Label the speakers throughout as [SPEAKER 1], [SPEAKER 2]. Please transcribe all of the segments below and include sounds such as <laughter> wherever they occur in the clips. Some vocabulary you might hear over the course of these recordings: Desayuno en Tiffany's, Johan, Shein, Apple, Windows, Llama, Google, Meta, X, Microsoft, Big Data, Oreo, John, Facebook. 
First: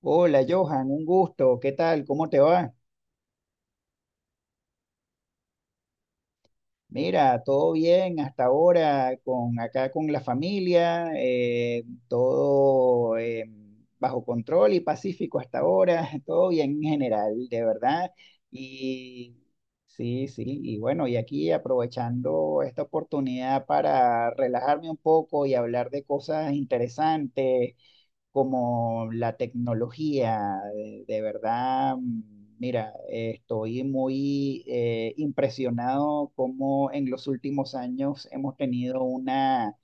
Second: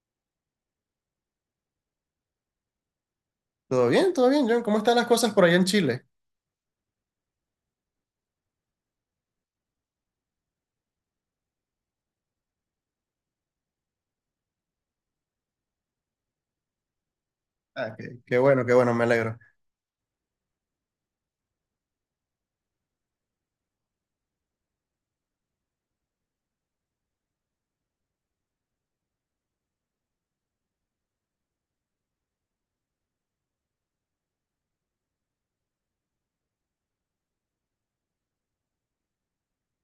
[SPEAKER 1] Hola Johan, un gusto, ¿qué tal? ¿Cómo te va?
[SPEAKER 2] Todo bien, John. ¿Cómo están las cosas por allá en Chile?
[SPEAKER 1] Mira, todo bien hasta ahora, con acá con la familia, todo bajo control y pacífico hasta ahora, <laughs> todo bien en general, de
[SPEAKER 2] Ah,
[SPEAKER 1] verdad.
[SPEAKER 2] qué bueno, qué bueno, me
[SPEAKER 1] Y
[SPEAKER 2] alegro.
[SPEAKER 1] sí, sí, y bueno, y aquí aprovechando esta oportunidad para relajarme un poco y hablar de cosas interesantes como la tecnología, de verdad. Mira, estoy muy impresionado cómo en los últimos años hemos tenido una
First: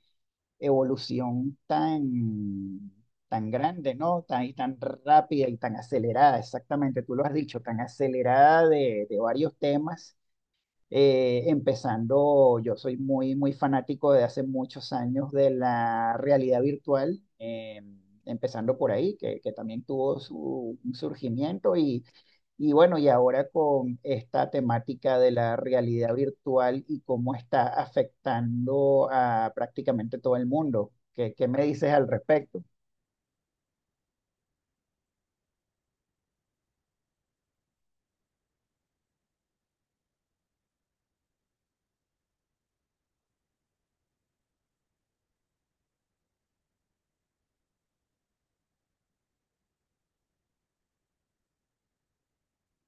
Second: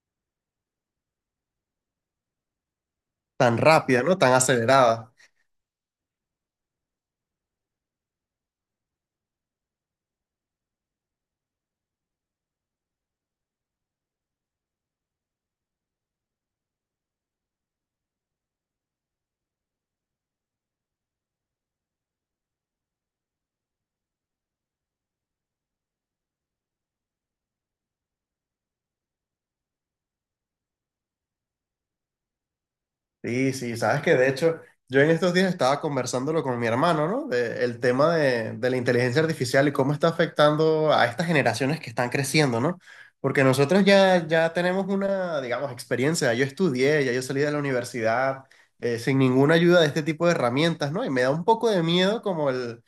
[SPEAKER 1] evolución tan, tan
[SPEAKER 2] Tan
[SPEAKER 1] grande,
[SPEAKER 2] rápida, ¿no?
[SPEAKER 1] ¿no?
[SPEAKER 2] Tan
[SPEAKER 1] Tan, y tan
[SPEAKER 2] acelerada.
[SPEAKER 1] rápida y tan acelerada, exactamente, tú lo has dicho, tan acelerada de varios temas, yo soy muy, muy fanático de hace muchos años de la realidad virtual, empezando por ahí, que también tuvo su un surgimiento Y bueno, y ahora con esta temática de la realidad virtual y cómo está afectando a prácticamente todo el mundo. ¿Qué, qué me dices al respecto?
[SPEAKER 2] Sí, sí, sabes que de hecho yo en estos días estaba conversándolo con mi hermano, ¿no? El tema de la inteligencia artificial y cómo está afectando a estas generaciones que están creciendo, ¿no? Porque nosotros ya, tenemos una, digamos, experiencia. Yo estudié, ya yo salí de la universidad sin ninguna ayuda de este tipo de herramientas, ¿no? Y me da un poco de miedo como el,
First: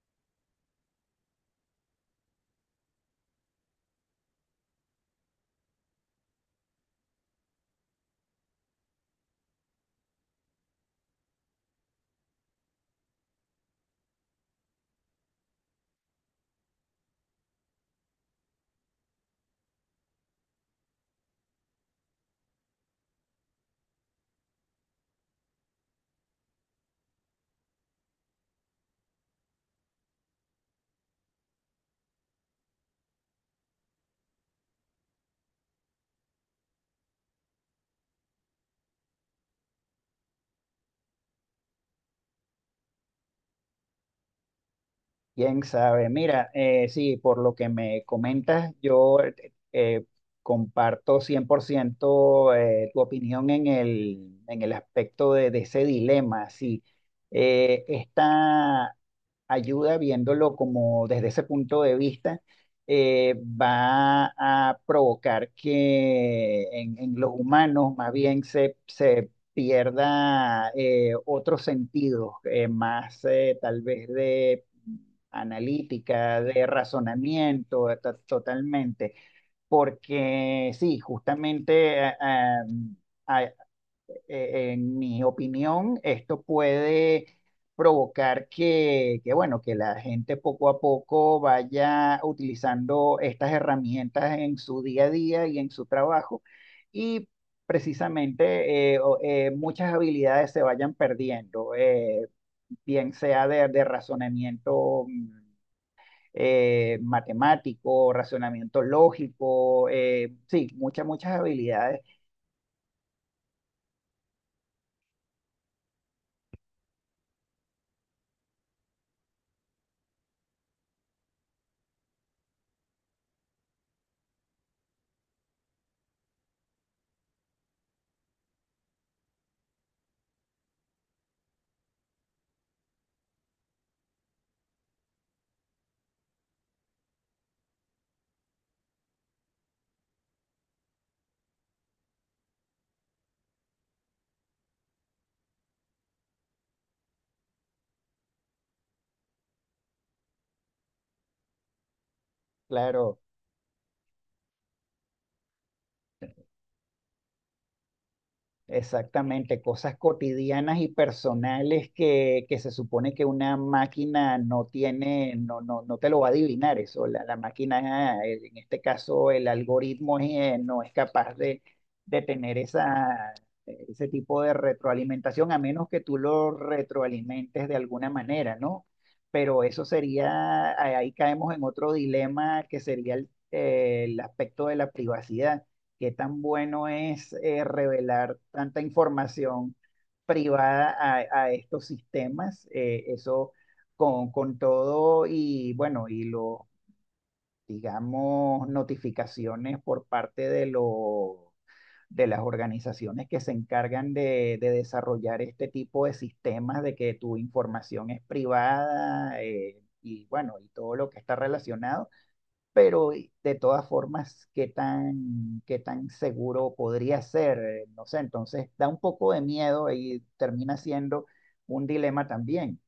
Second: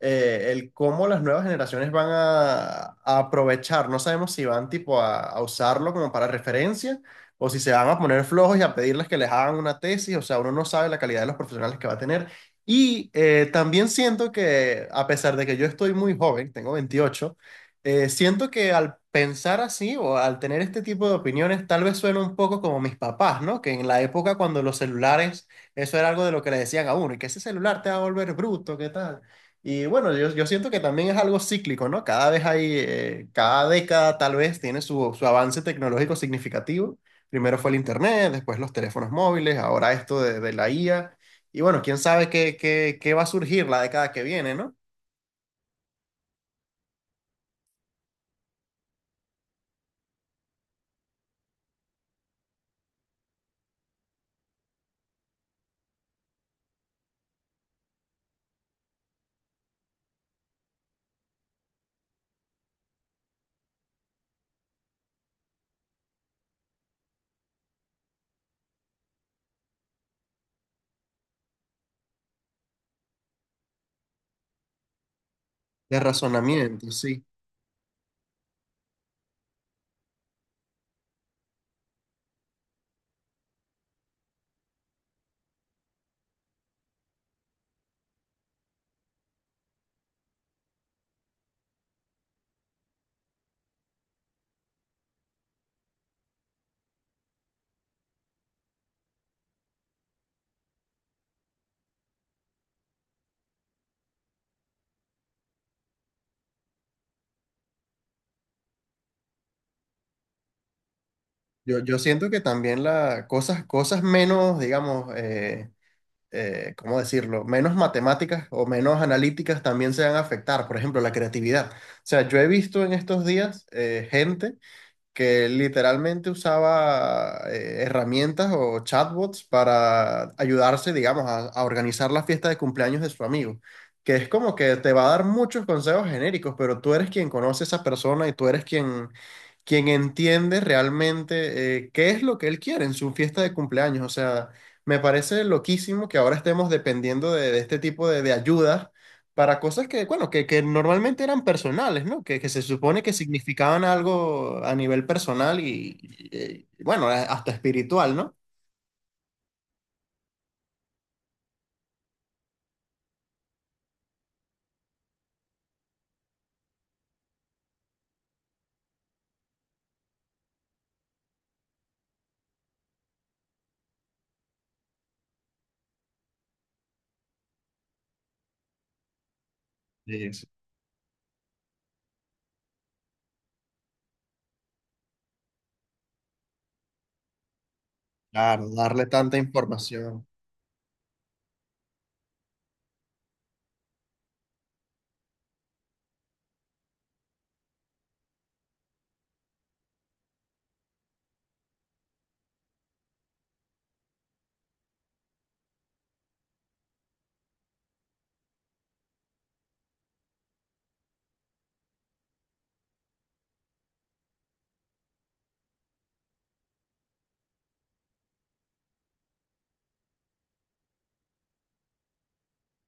[SPEAKER 2] eh, el cómo las nuevas generaciones van a aprovechar. No sabemos si van tipo a usarlo como para referencia, o si se van a poner flojos y a pedirles que les hagan una tesis. O sea, uno no sabe la calidad de los profesionales que va a tener. Y también siento que, a pesar de que yo estoy muy joven, tengo 28, siento que al pensar así o al tener este tipo de opiniones, tal vez suena un poco como mis papás, ¿no? Que en la época cuando los celulares, eso era algo de lo que le decían a uno, y que ese celular te va a volver bruto, ¿qué tal? Y bueno, yo siento que también es algo cíclico, ¿no? Cada vez cada década tal vez tiene su avance tecnológico significativo. Primero fue el internet, después los teléfonos móviles, ahora esto de la IA. Y bueno, quién sabe qué va a surgir la década que viene, ¿no?
[SPEAKER 1] Quién sabe. Mira, sí, por lo que me comentas, yo comparto 100% tu opinión en el aspecto de ese dilema. Sí. Esta ayuda, viéndolo como desde ese punto de vista, va a provocar que en los humanos más bien se pierda, otros sentidos, más, tal vez de
[SPEAKER 2] De
[SPEAKER 1] analítica, de
[SPEAKER 2] razonamiento, sí.
[SPEAKER 1] razonamiento, totalmente. Porque sí, justamente eh, en mi opinión, esto puede provocar que, bueno, que la gente poco a poco vaya utilizando estas herramientas en su día a día y en su trabajo, y precisamente, muchas habilidades se vayan perdiendo, bien sea de razonamiento, matemático, razonamiento lógico, sí, muchas, muchas
[SPEAKER 2] Yo
[SPEAKER 1] habilidades.
[SPEAKER 2] siento que también cosas menos, digamos, ¿cómo decirlo? Menos matemáticas o menos analíticas también se van a afectar. Por ejemplo, la creatividad. O sea, yo he visto en estos días gente que literalmente usaba herramientas o chatbots para ayudarse, digamos, a organizar la fiesta de cumpleaños de su amigo. Que es como que te va a dar muchos consejos genéricos, pero tú eres quien conoce a esa persona y tú eres quien entiende realmente qué es lo que él quiere en su fiesta de cumpleaños. O sea, me parece loquísimo que ahora estemos dependiendo de este tipo de ayudas para cosas que, bueno, que normalmente eran personales, ¿no? Que se supone que
[SPEAKER 1] Claro.
[SPEAKER 2] significaban algo a nivel personal y, bueno, hasta espiritual, ¿no?
[SPEAKER 1] Exactamente, cosas cotidianas y personales que se supone que una máquina no tiene, no, no, no te lo va a adivinar eso. La máquina, en este caso, el algoritmo, no es capaz de tener ese tipo de retroalimentación, a menos que tú lo retroalimentes de alguna manera, ¿no? Pero eso
[SPEAKER 2] Sí, sí,
[SPEAKER 1] sería, ahí caemos en otro dilema, que sería el aspecto de la privacidad. ¿Qué tan bueno es, revelar
[SPEAKER 2] claro,
[SPEAKER 1] tanta
[SPEAKER 2] darle tanta
[SPEAKER 1] información
[SPEAKER 2] información.
[SPEAKER 1] privada a estos sistemas? Eso, con todo, y bueno, y lo, digamos, notificaciones por parte de las organizaciones que se encargan de desarrollar este tipo de sistemas, de que tu información es privada, y bueno, y todo lo que está relacionado, pero, de todas formas, qué tan seguro podría ser? No sé. Entonces da un poco de miedo y termina siendo un dilema también.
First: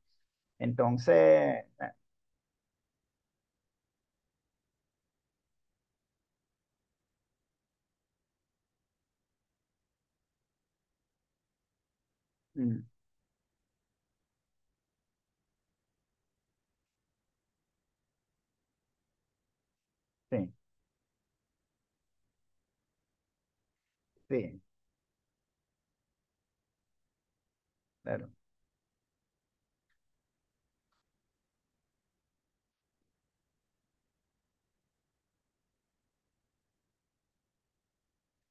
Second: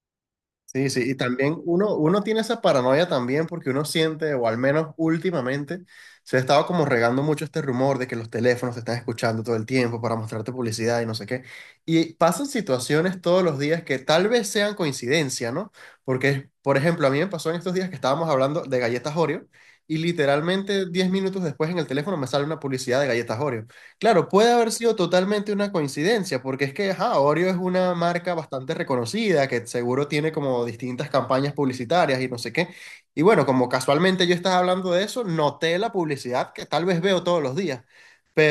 [SPEAKER 2] Sí, sí, y también
[SPEAKER 1] Entonces,
[SPEAKER 2] uno tiene esa paranoia también, porque uno siente, o al menos últimamente, se ha estado como regando mucho este rumor de que los teléfonos te están escuchando todo el tiempo para mostrarte publicidad y no sé qué. Y pasan
[SPEAKER 1] mm,
[SPEAKER 2] situaciones todos los días que tal vez sean coincidencia, ¿no? Porque, por ejemplo, a mí me pasó en estos días que estábamos hablando de galletas Oreo, y
[SPEAKER 1] sí,
[SPEAKER 2] literalmente 10 minutos después en el teléfono me sale una publicidad de galletas Oreo. Claro, puede
[SPEAKER 1] sí,
[SPEAKER 2] haber sido totalmente una coincidencia, porque es que ajá, Oreo es una
[SPEAKER 1] claro,
[SPEAKER 2] marca bastante reconocida, que seguro tiene como distintas campañas publicitarias y no sé qué. Y bueno, como casualmente yo estaba hablando de eso, noté la publicidad que tal vez veo todos los días.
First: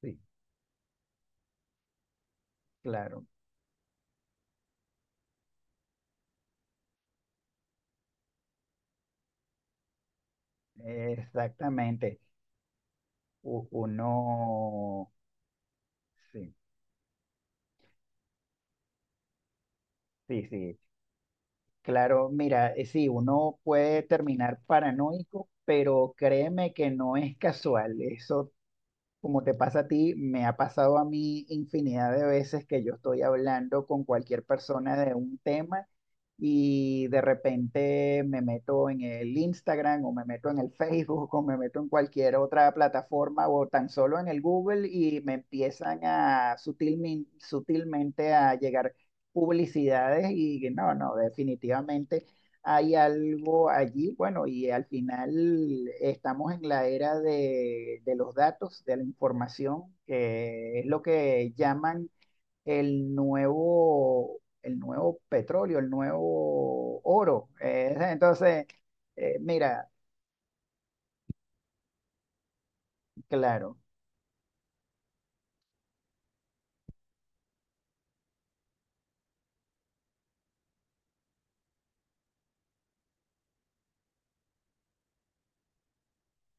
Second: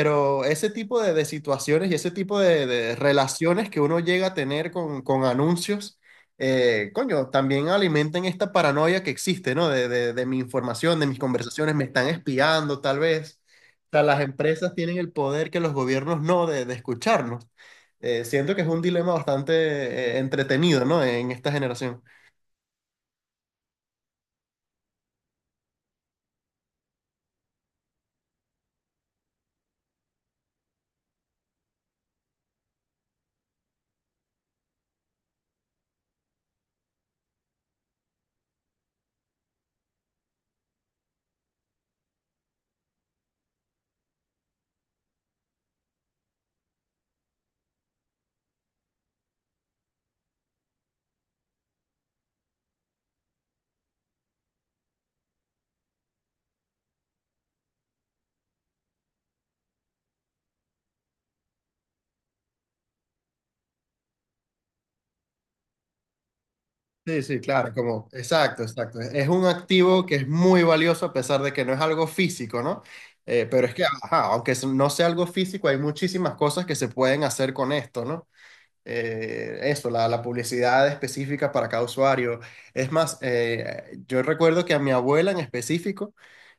[SPEAKER 1] sí,
[SPEAKER 2] ese tipo de situaciones y ese tipo de
[SPEAKER 1] claro,
[SPEAKER 2] relaciones que uno llega a tener con anuncios, coño, también alimentan esta paranoia que existe, ¿no? De, de mi información, de mis conversaciones, me están
[SPEAKER 1] exactamente.
[SPEAKER 2] espiando tal vez,
[SPEAKER 1] U-
[SPEAKER 2] sea,
[SPEAKER 1] Uno,
[SPEAKER 2] las empresas tienen el poder que los gobiernos no
[SPEAKER 1] sí,
[SPEAKER 2] de escucharnos. Siento que es un dilema bastante
[SPEAKER 1] sí, sí,
[SPEAKER 2] entretenido, ¿no? En esta generación.
[SPEAKER 1] claro. Mira, sí, uno puede terminar paranoico, pero créeme que no es casual, eso. Como te pasa a ti, me ha pasado a mí infinidad de veces que yo estoy hablando con cualquier persona de un tema, y de repente me meto en el Instagram, o me meto en el Facebook, o me meto en cualquier otra plataforma, o tan solo en el Google, y me empiezan a sutilmente a llegar publicidades, y no, no, definitivamente hay algo allí. Bueno, y al final estamos en la era de los datos, de la información, que es lo que llaman el nuevo petróleo, el nuevo
[SPEAKER 2] Sí, sí,
[SPEAKER 1] oro.
[SPEAKER 2] claro, como,
[SPEAKER 1] <laughs>
[SPEAKER 2] exacto,
[SPEAKER 1] Entonces,
[SPEAKER 2] exacto. Es un
[SPEAKER 1] mira,
[SPEAKER 2] activo que es muy valioso a pesar de que no es algo físico, ¿no? Pero es
[SPEAKER 1] claro,
[SPEAKER 2] que, ajá, aunque eso no sea algo físico, hay muchísimas cosas que se pueden hacer con esto, ¿no? Eso, la publicidad específica para cada usuario. Es más, yo recuerdo que a mi abuela en específico,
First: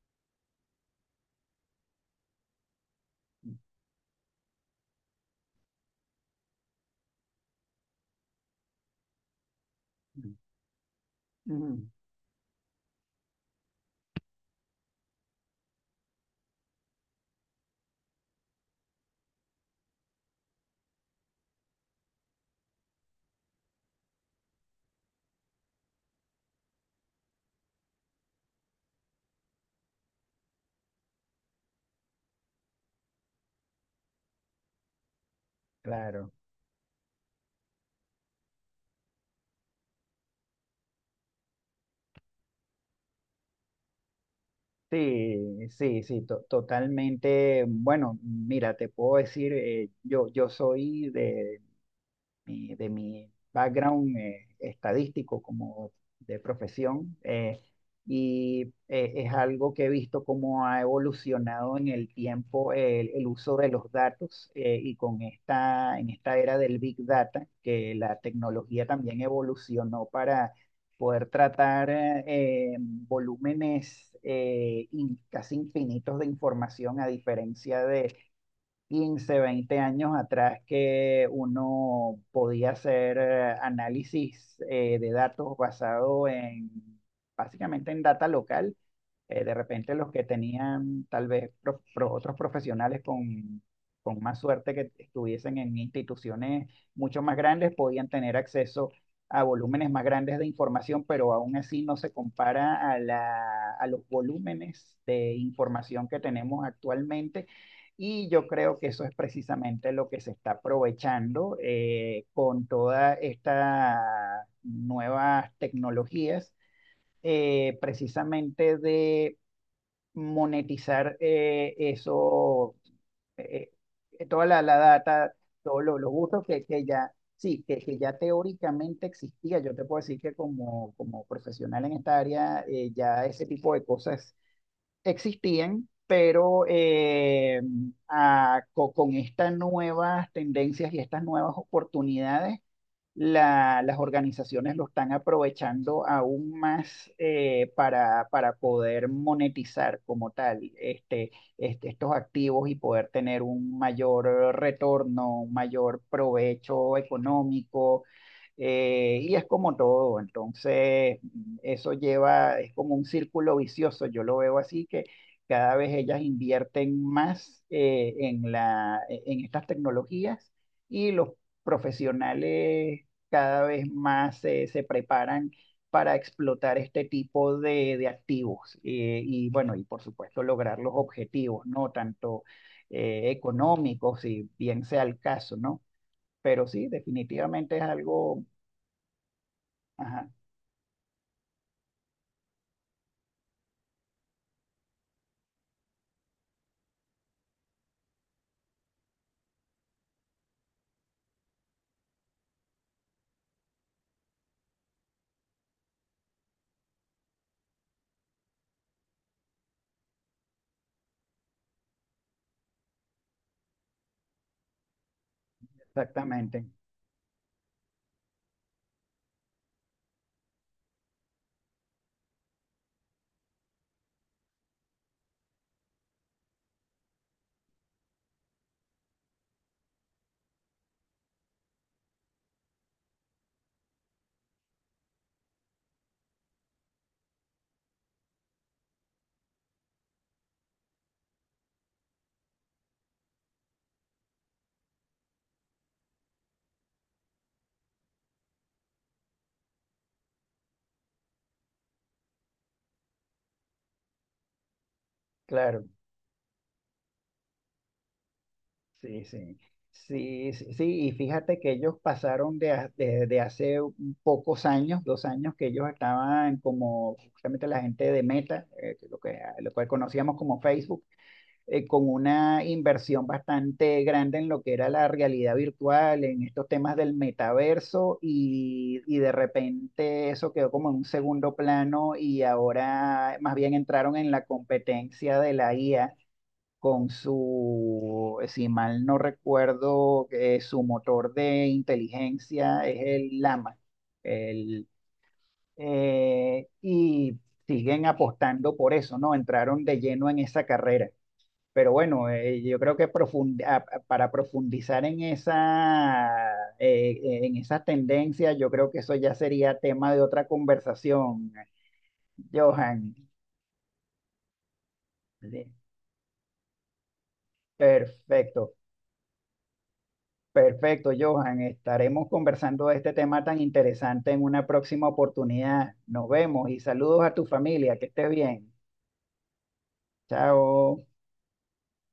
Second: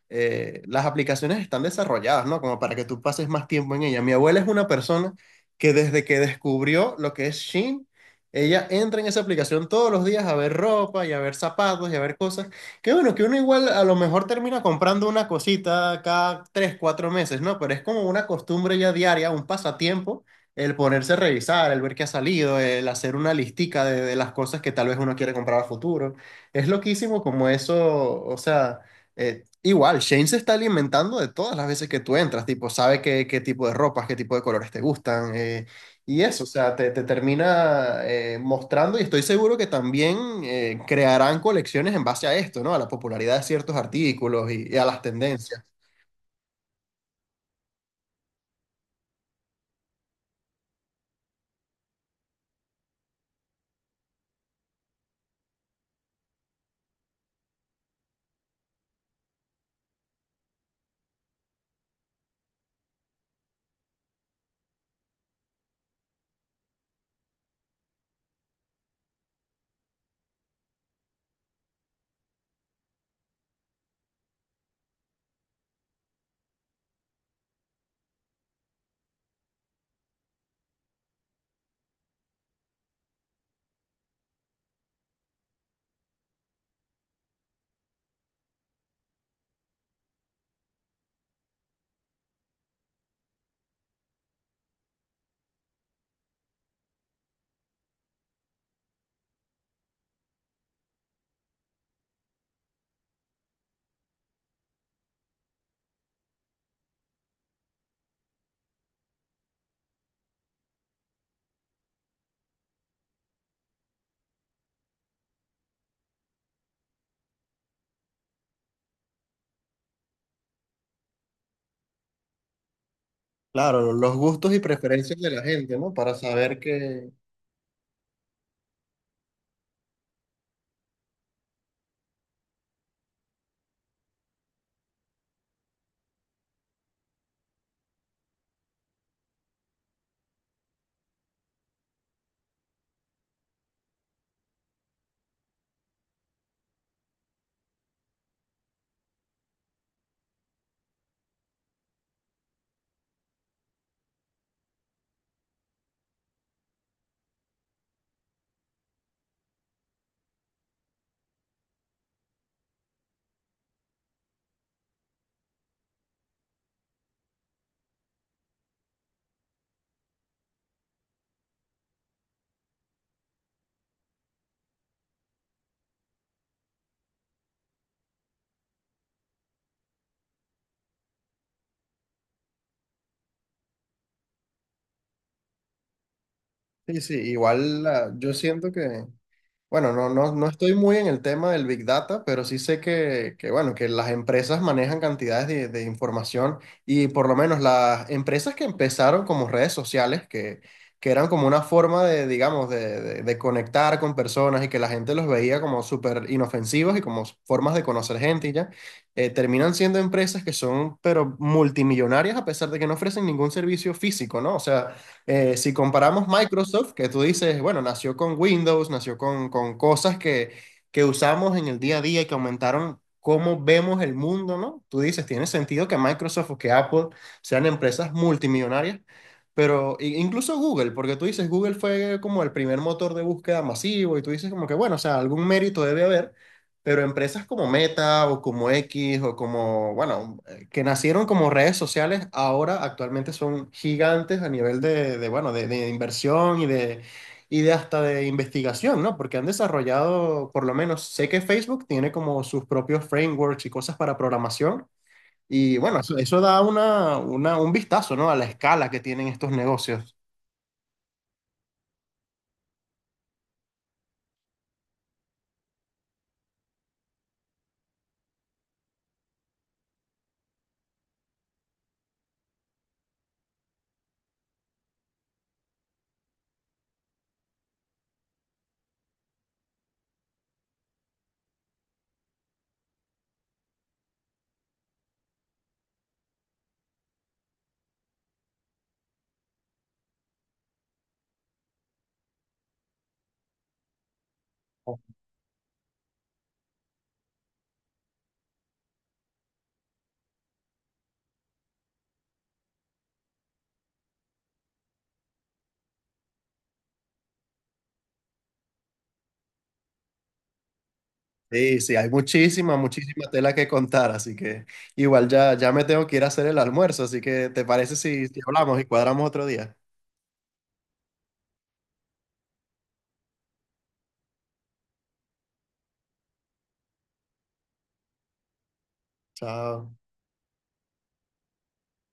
[SPEAKER 2] las aplicaciones están desarrolladas, ¿no? Como para que tú pases más tiempo en ella. Mi abuela es una persona que, desde que descubrió lo que es Shein, ella entra en esa aplicación todos los días a ver ropa y a ver
[SPEAKER 1] ujú,
[SPEAKER 2] zapatos y a ver cosas. Que bueno, que uno igual a lo mejor termina comprando una cosita cada 3, 4 meses, ¿no? Pero es como una costumbre ya diaria, un pasatiempo. El ponerse a revisar, el ver qué ha salido, el hacer una listica de las cosas que tal vez uno quiere comprar a futuro. Es loquísimo como eso. O sea, igual, Shane se está alimentando de todas las veces que tú entras, tipo, sabe qué, qué tipo de colores te gustan. Y
[SPEAKER 1] claro.
[SPEAKER 2] eso, o sea, te termina mostrando, y estoy seguro que también crearán colecciones en base a esto, ¿no? A la popularidad de ciertos artículos y a las tendencias.
[SPEAKER 1] Sí, sí, sí, totalmente. Bueno, mira, te puedo decir, yo soy de mi background, estadístico, como de profesión. Y es algo que he visto cómo ha evolucionado en el tiempo el uso de los datos, y con esta, en esta era del Big Data, que la tecnología también evolucionó para poder tratar, volúmenes, casi infinitos de información, a diferencia de 15 20 años atrás, que uno podía hacer, análisis, de datos basado en, básicamente en data local. De repente los que tenían tal vez otros profesionales con más suerte, que estuviesen en instituciones mucho más grandes, podían tener acceso a volúmenes más grandes de información, pero aún así no se compara a a los volúmenes de información que tenemos actualmente. Y yo creo que eso es precisamente lo que se está aprovechando, con todas estas nuevas tecnologías, precisamente de monetizar, eso, eh,
[SPEAKER 2] Claro, los
[SPEAKER 1] toda
[SPEAKER 2] gustos y
[SPEAKER 1] la
[SPEAKER 2] preferencias de
[SPEAKER 1] data,
[SPEAKER 2] la gente,
[SPEAKER 1] todos
[SPEAKER 2] ¿no?
[SPEAKER 1] los
[SPEAKER 2] Para
[SPEAKER 1] usos
[SPEAKER 2] saber
[SPEAKER 1] que,
[SPEAKER 2] que...
[SPEAKER 1] sí, que ya teóricamente existía. Yo te puedo decir que como, como profesional en esta área, ya ese tipo de cosas existían, pero, con estas nuevas tendencias y estas nuevas oportunidades, las organizaciones lo están aprovechando aún más, para poder monetizar como tal, este, estos activos, y poder tener un mayor retorno, un mayor provecho económico. Y es como todo, entonces, eso lleva, es como un círculo vicioso, yo lo veo así, que cada vez ellas invierten más, en estas tecnologías, y los profesionales cada vez más, se preparan para explotar este tipo de activos. Y bueno, y por supuesto lograr los objetivos, ¿no? Tanto, económicos, si bien sea el caso, ¿no? Pero sí,
[SPEAKER 2] Sí, sí,
[SPEAKER 1] definitivamente es
[SPEAKER 2] igual yo
[SPEAKER 1] algo,
[SPEAKER 2] siento que... Bueno, no,
[SPEAKER 1] ajá,
[SPEAKER 2] no, no estoy muy en el tema del Big Data, pero sí sé que, bueno, que las empresas manejan cantidades de información. Y por lo menos las empresas que empezaron como redes sociales, que eran como una forma de, digamos, de conectar con personas y que la gente los veía como súper inofensivos y como formas de conocer gente y ya, terminan siendo empresas que son, pero, multimillonarias, a pesar de que no ofrecen ningún servicio físico, ¿no? O sea... Si comparamos
[SPEAKER 1] exactamente,
[SPEAKER 2] Microsoft, que tú dices, bueno, nació con Windows, nació con cosas que usamos en el día a día y que aumentaron cómo vemos el mundo, ¿no? Tú dices, tiene sentido que Microsoft o que Apple sean empresas multimillonarias. Pero incluso Google, porque tú dices, Google fue como el primer motor de búsqueda masivo, y tú dices como que, bueno, o sea, algún mérito debe haber. Pero empresas como Meta o como X o como, bueno, que nacieron como redes sociales, ahora actualmente son gigantes a nivel de, bueno, de inversión y de hasta de investigación, ¿no? Porque han desarrollado, por lo menos, sé que Facebook tiene como sus propios frameworks y cosas para programación. Y
[SPEAKER 1] claro,
[SPEAKER 2] bueno, eso, da una, un vistazo, ¿no? A la escala que
[SPEAKER 1] sí,
[SPEAKER 2] tienen estos
[SPEAKER 1] sí.
[SPEAKER 2] negocios.
[SPEAKER 1] Sí, sí, sí, y fíjate que ellos pasaron de, de hace un pocos años, dos años, que ellos estaban, como justamente la gente de Meta, que lo que, conocíamos como Facebook, con una inversión bastante grande en lo que era la realidad virtual, en estos temas del metaverso, y de repente eso quedó como en un segundo plano, y ahora más bien entraron en la competencia de la IA, con su, si mal no recuerdo, su motor de inteligencia, es el Llama. El, y siguen apostando por eso, ¿no? Entraron de lleno en esa carrera. Pero bueno, yo creo que para profundizar en esa tendencia, yo creo que eso ya sería tema de otra conversación,
[SPEAKER 2] Sí, sí, hay muchísima,
[SPEAKER 1] Johan.
[SPEAKER 2] muchísima tela que contar, así que igual ya,
[SPEAKER 1] Sí.
[SPEAKER 2] me tengo que ir a hacer el almuerzo, así que ¿te parece si,
[SPEAKER 1] Perfecto,
[SPEAKER 2] hablamos y cuadramos otro día?
[SPEAKER 1] perfecto, Johan. Estaremos conversando de este tema tan interesante en una próxima oportunidad. Nos vemos y saludos a tu familia. Que estés bien.
[SPEAKER 2] Chao.
[SPEAKER 1] Chao.